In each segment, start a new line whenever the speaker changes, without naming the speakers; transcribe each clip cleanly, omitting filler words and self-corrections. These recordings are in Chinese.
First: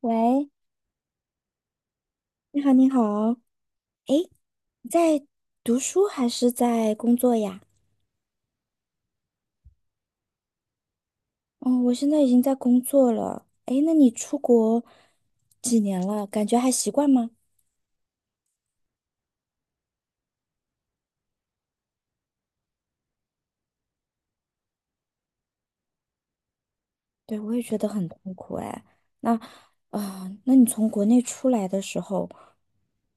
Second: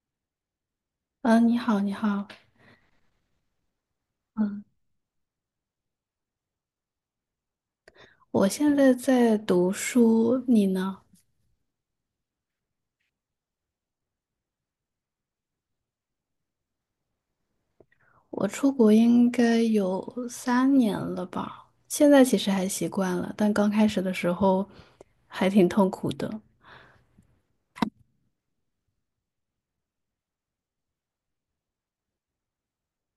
喂，
嗯，你好，你好。
你好，你好。诶，
嗯，
你在读书还是在工作呀？
我现在在读书，你呢？
哦，我现在已经在工作了。诶，那你出国几年了？感觉还习惯吗？
我出国应该有3年了吧，现在其实还习惯了，但刚开始的时候还挺痛苦的。
对，我也觉得很痛苦哎。那，那你从国内出来的时候，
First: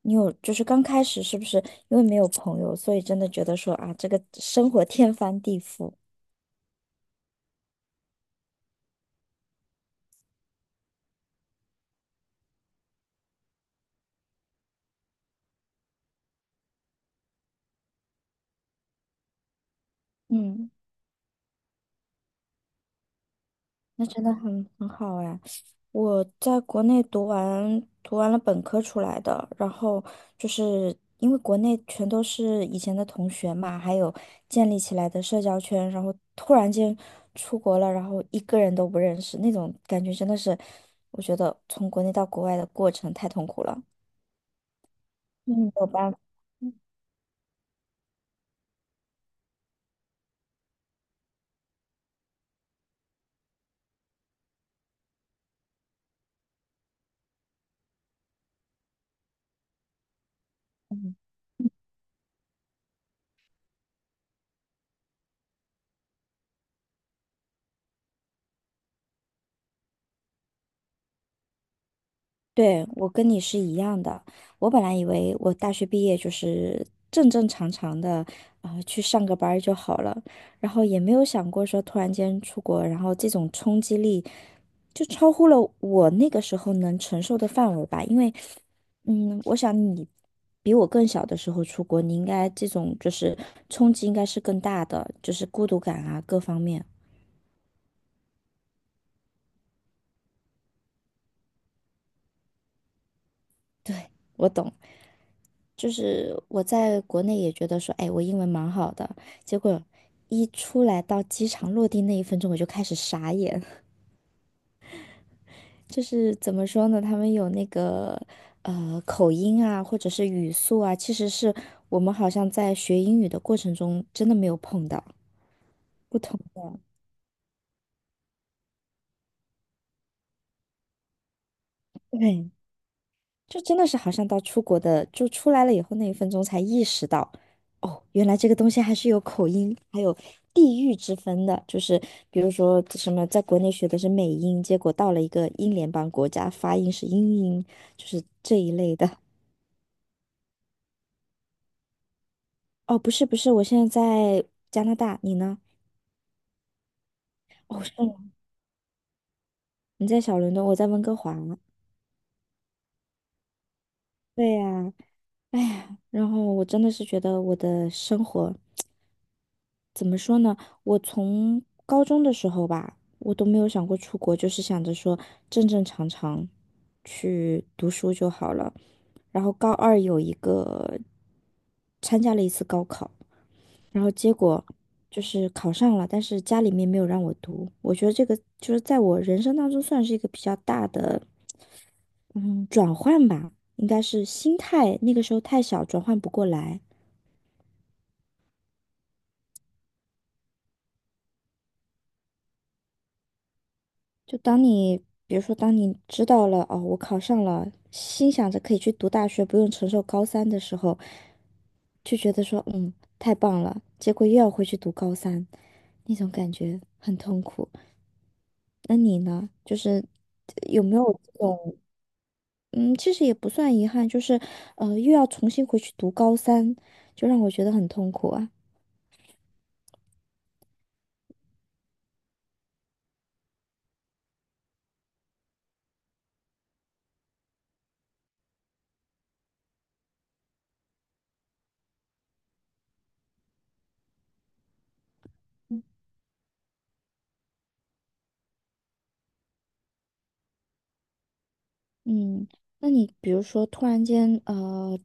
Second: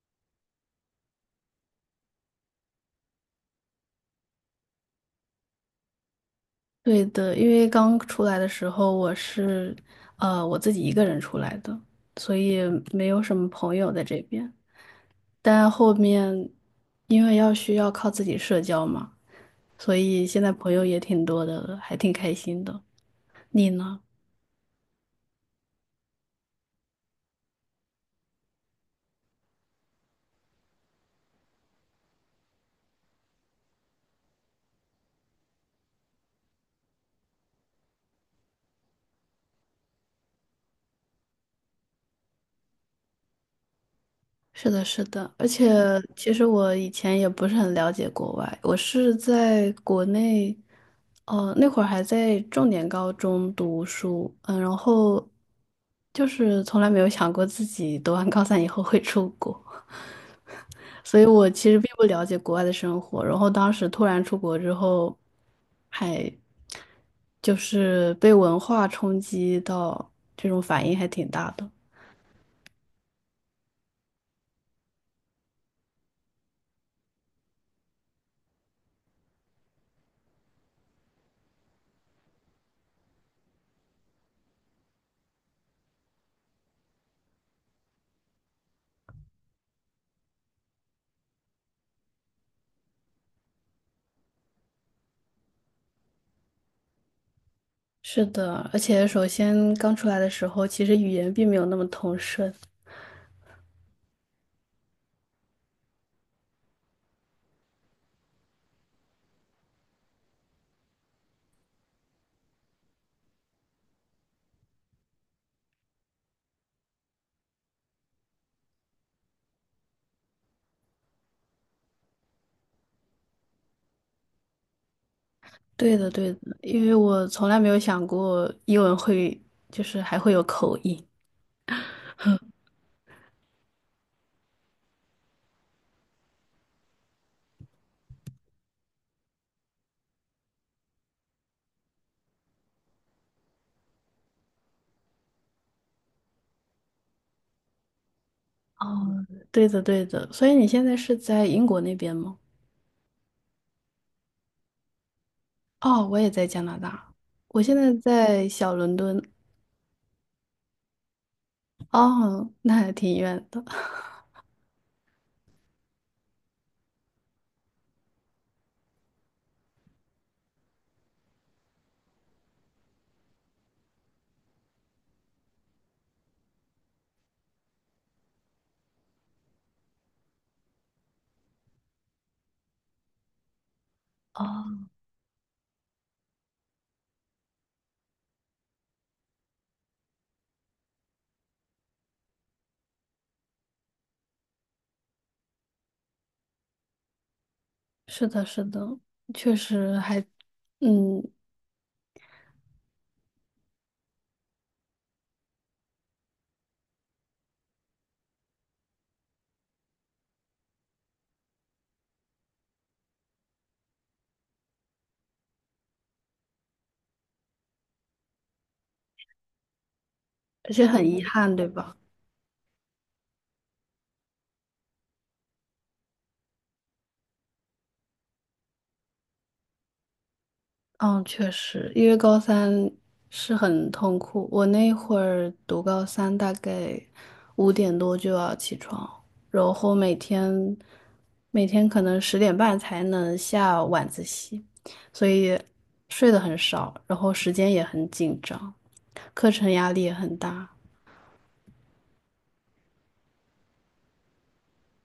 你有就是刚开始是不是因为没有朋友，所以真的觉得说啊，这个生活天翻地覆？
对的，因为刚出来的时候我是，我自己一个人出来的，所以没有什么朋友在这边。但后面因为需要靠自己社交嘛，所以现在
嗯。
朋友也挺多的了，还挺开心的。你呢？
那真的很好哎！我在国内读完了本科出来的，然后就是因为国内全都是以前的同学嘛，还有建立起来的社交圈，然后突然间出国了，然后一个人都不认识，那种感觉真的是，我觉得从国内到国外的过程太痛苦了，
是的，是的。而
嗯，
且
没有办法。
其实我以前也不是很了解国外，我是在国内，那会儿还在重点高中读书，嗯，然后就是从来没有想过自己读完高三以后会出国，所以我其实并不了解国外的生活，然后当时突然出国之后，还就是被文化冲击到，这种反应还挺大的。
对，我跟你是一样的。我本来以为我大学毕业就是正正常常的，去上个班儿就好了，然后也没有想过说突然间出国，然后这种冲击力就超乎了我那个时候能承受的范围吧。因为，我想你比我更小的时候出国，你应该这种就是冲击应该是更大的，就是孤独感啊各方面。
是的，而且首先刚出来的时候，其实语言并没有那么通顺。
我懂。就是我在国内也觉得说，哎，我英文蛮好的，结果一出来到机场落地那一分钟，我就开始傻眼。就是怎么说呢？他们有那个口音啊，或者是语速啊，其实是我们好像在学英语的过程中真的没有碰到，
对的，
不
对
同
的，
的。
因为我从来没有想过英文会，就是还会有口音。
对，就真的是好像到出国的，就出来了以后那一分钟才意识到，哦，原来这个东西还是有口音，还有地域之分的。就是比如说什么，在国内学的是美音，结果到了一个英联邦国家，发音是英音，就是这一类的。
哦，对的，对的。所以你现在是在英国那边吗？
哦，不是不是，我现在在加拿大，你呢？
哦，我也在加拿大，我现
哦，是
在
吗？
在小伦敦。
你在小伦敦，我在温哥华。
哦，那还挺远的。
对呀，哎呀，然后我真的是觉得我的生活。怎么说呢？我从高中的时候吧，我都没有想过出国，就是想着说正正常常去读书就好了。然后高二有一个参加了一次高考，然后结果
哦，
就是考上了，但是家里面没有让我读。我觉得这个就是在我人生当中算是一个比较大的嗯转换吧，应该是心态，那个时候太小，转换不过来。
是的，是的，确实还，嗯，
就当你，比如说，当你知道了哦，我考上了，心想着可以去读大学，不用承受高三的时候，就觉得说，太棒了。结果又要回去读高三，那种感觉很痛苦。那你呢？就是
而
有
且
没
很
有
遗
这
憾，对
种，
吧？
嗯，其实也不算遗憾，就是又要重新回去读高三，就让我觉得很痛苦啊。
嗯，确实，因为高三是很痛苦。我那会儿读高三，大概5点多就要起床，然后每天可能10点半才能下晚自习，所以睡得很少，然后时间也很紧张，课程压力也很大。
嗯，那你比如说突然间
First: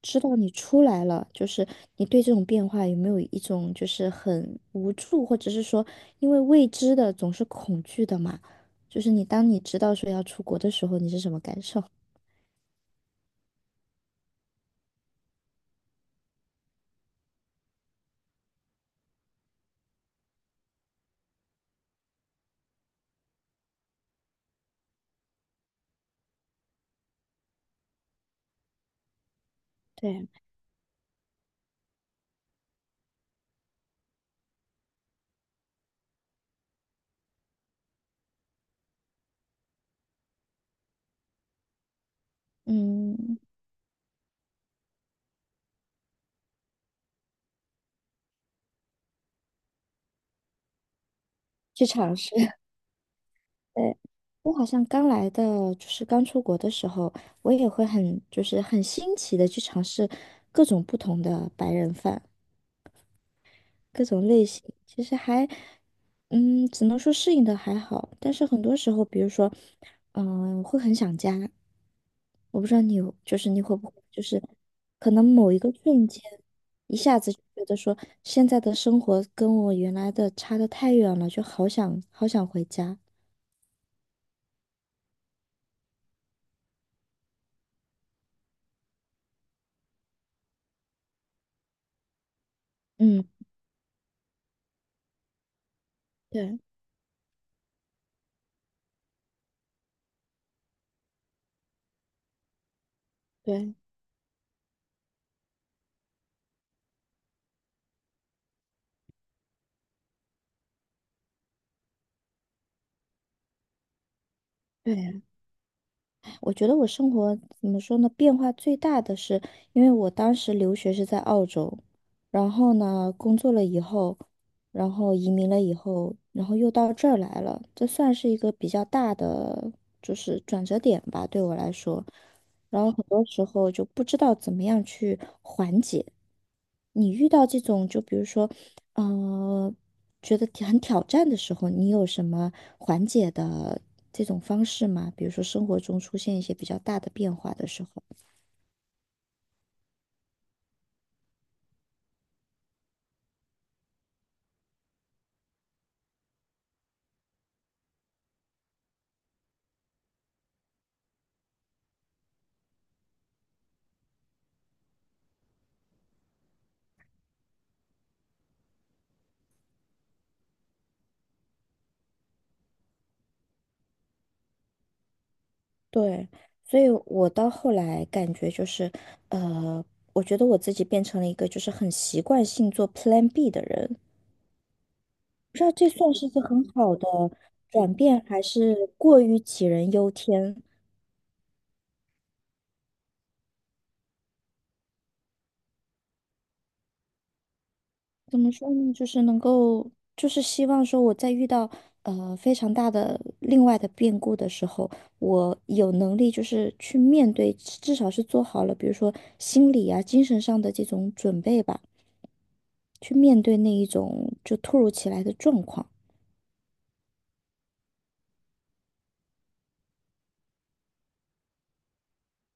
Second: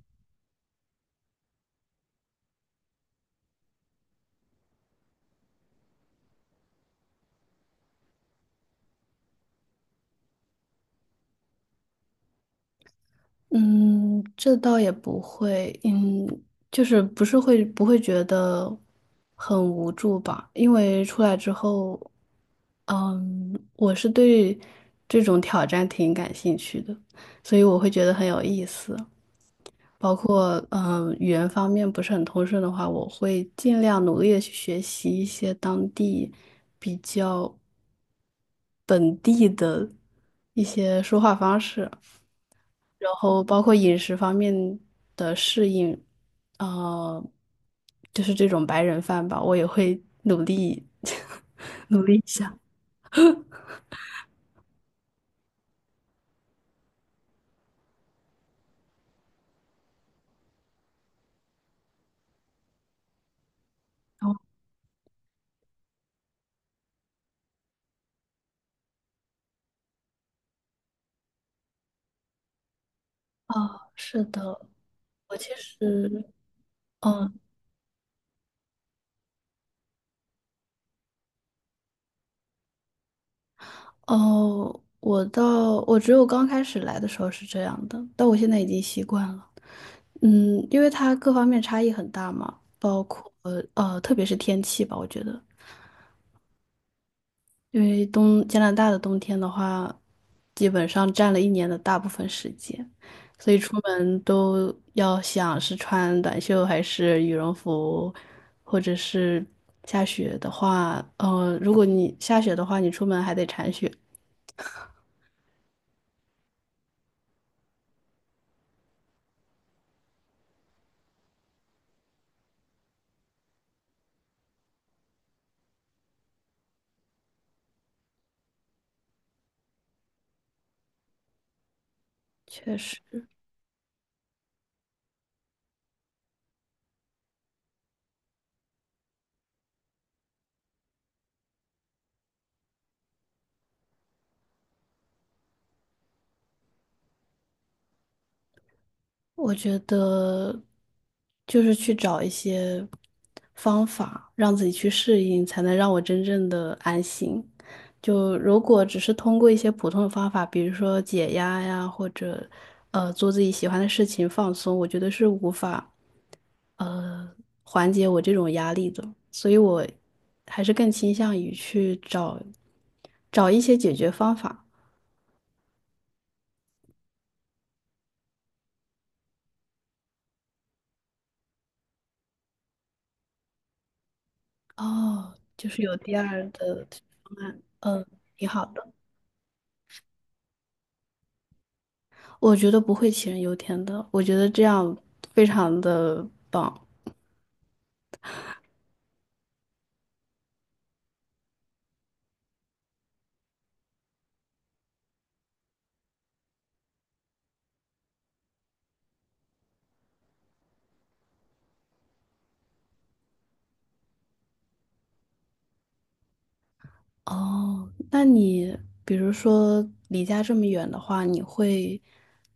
知道你出来了，就是你对这种变化有没有一种就是很无助，或者是说因为未知的总是恐惧的嘛？就是你当你知道说要出国的时候，你是什么感受
嗯，这倒也不会。嗯，就是不是会不会觉得很无助吧？因为出来之后。我是对这种挑战挺感兴趣的，所以我会觉得很有意思。包
对，
括语言方面不是很通顺的话，我会尽量努力的去学习一些当地比较本地的一些说话方式。然
嗯，
后包括饮食方面的适应，呃，就是这种白人饭吧，我也会努力
去
努
尝
力一
试。
下。
对，我好像刚来的，就是刚出国的时候，我也会很就是很新奇的去尝试各种不同的白人饭。各种类型，其实还，只能说适应的还好，但是很多时候，比如说，会很想家。我不知道你有，就是你会
哦，
不会，
是
就
的。
是可能
我其
某一个瞬
实，
间，一下子
哦，
就觉得说现在的生活跟我原来的差的太远了，就好想好想回家。
我只有刚开始来的时候是这样的，但我现在已经习惯了。嗯，因为它各方面差异很大嘛，包
嗯，
括特别是天气吧，我觉得，
对
因为加拿大的冬天的话，基本上占了一年的大部分时间，所以
对
出门都要想是穿短袖还是羽绒服，或者是下雪的话，如果你下雪的话，你出门还得铲雪。
对啊，我觉得我生活怎么说呢，变化最大的是，因为我当时留学是在澳洲，然后呢，工作了以后，然后移民了以后，然后又到这儿来了，这算是一个比较大的就是转折点吧，对我来说。
确
然后
实，
很多时候就不知道怎么样去缓解。你遇到这种，就比如说呃，觉得很挑战的时候，你有什么缓解的这种方式吗？比如说生活中出现一些比较大的变化的时候。
我觉得就是去找一些方法，让自己去适应，才能让我真正的安心。就如果只是通过一些普通的方法，比如说解压呀，或者做自己喜欢的事情放松，我觉得是无法呃缓解我这种压力的。所以我还是更倾向于去找一些解决方法。
对，所以我到后来感觉就是，呃，我觉得我自己变成了一个就是很习惯性做 Plan B 的人，
哦，
不知
就
道
是
这
有第
算是一个
二
很
的
好的
方案，
转
嗯，
变，还
挺好
是
的。
过于杞人忧天。
我觉得不会杞人忧天的，我觉得这样非常的棒。
怎么说呢？就是能够，就是希望说我在遇到非常大的另外的变故的时候，我有能力就是去面对，至少是做好了，比如说心理啊、精神上的这种准备吧，去面对那一种就突如其来的状况。
哦，那你比如说离家这么远的话，你会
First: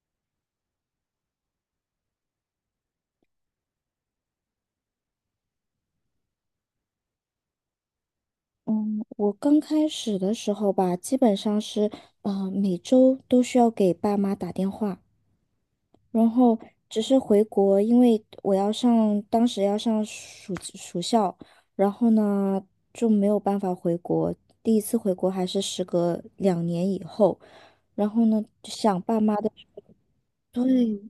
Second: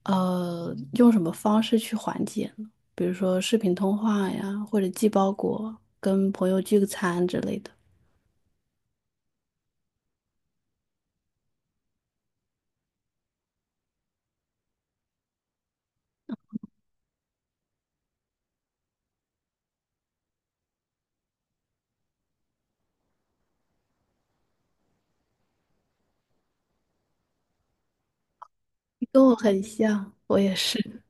用什么方式去缓解呢？比如说视频通话呀，或者寄包裹、跟朋友聚个餐之类的。
嗯，我刚开始的时候吧，基本上是啊，每周都需要给爸妈打电话。然后只是回国，因为我要上，当时要上暑校，然后呢就没有办法回国。第一次回国还是时隔2年以后，然后呢就想
你
爸
跟我
妈的，
很像，我也
对，
是。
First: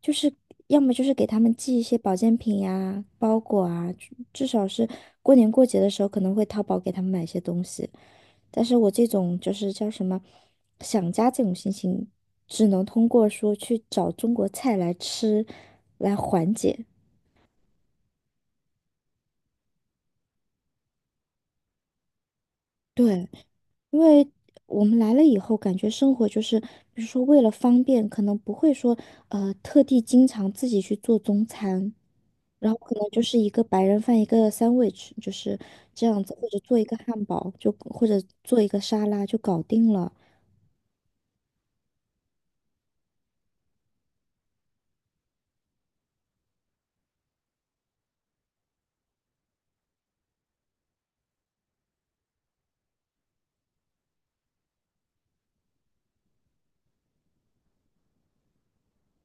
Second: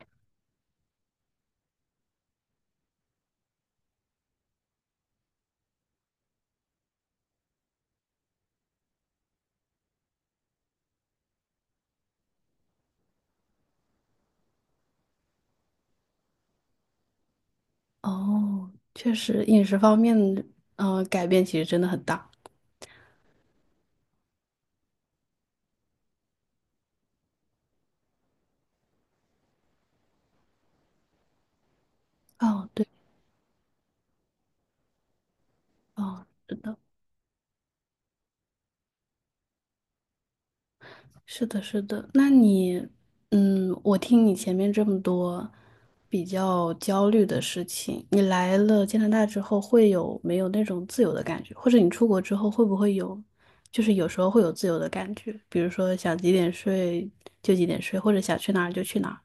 就是要么就是给他们寄一些保健品呀、包裹啊，至少是过年过节的时候可能会淘宝给他们买一些东西。但是我这种就是叫什么想家这种心情，只能通过说去找中国菜来吃来缓解。
哦，确实饮食方面，嗯，改变其实真的很大。
对。因为我们来了以后，感觉生活就是，比如说为了方便，可能不会说特地经常自己去做中餐，
哦，
然后
对，
可能就是一个白人饭，一个 sandwich,就是这样
哦，
子，或
是
者做
的。
一个汉堡，就或者做一个沙拉就搞定了。
是的，是的。那你，嗯，我听你前面这么多比较焦虑的事情，你来了加拿大之后会有没有那种自由的感觉？或者你出国之后会不会有，就是有时候会有自由的感觉，比如说想几点睡就几点睡，或者想去哪儿就去哪儿。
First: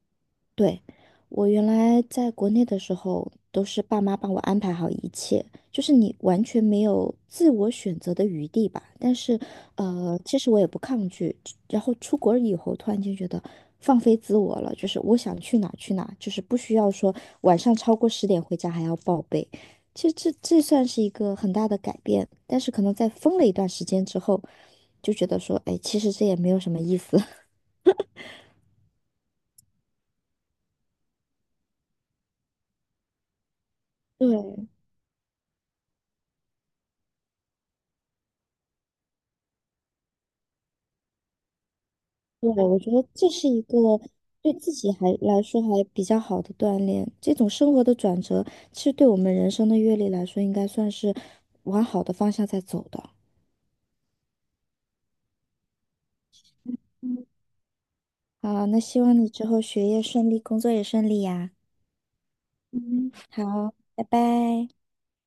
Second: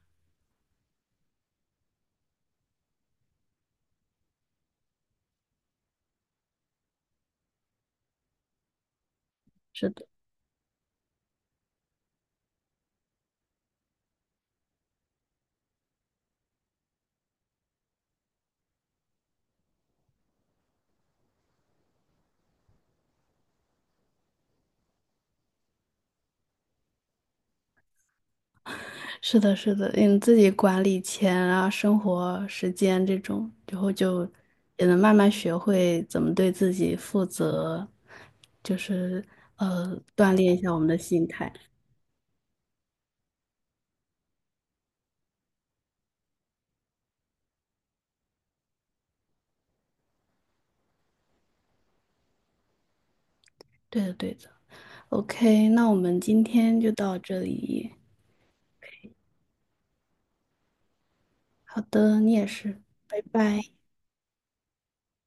对，我原来在国内的时候，都是爸妈帮我安排好一切，就是你完全没有自我选择的余地吧。但是，其实我也不抗拒。然后出国以后，突然间觉得放飞自我了，就是我想去哪儿去哪儿，就是不需要说晚上超过10点回家还要报备。其实这算是一个很大的改变，但是可能在疯了一段时间之后，就觉得说，哎，其实这也没有什么意思。
是的，是的，你自己管理钱啊、生活时间这种，然后 就
对，
也能慢慢学会怎么对自己负责，就是锻炼一下我们的心态。
对，我觉得这是一个对自己还来说还比较好的锻炼。这种生活的转折，其实对我们人生的阅历来说，应该算是往好的方向在走的。
对的，对的。OK，那我们今天就到
嗯
这里。
好，那希望你之后学业顺利，工作也顺利呀。
好的，你也是，
嗯。
拜拜。
好，拜拜。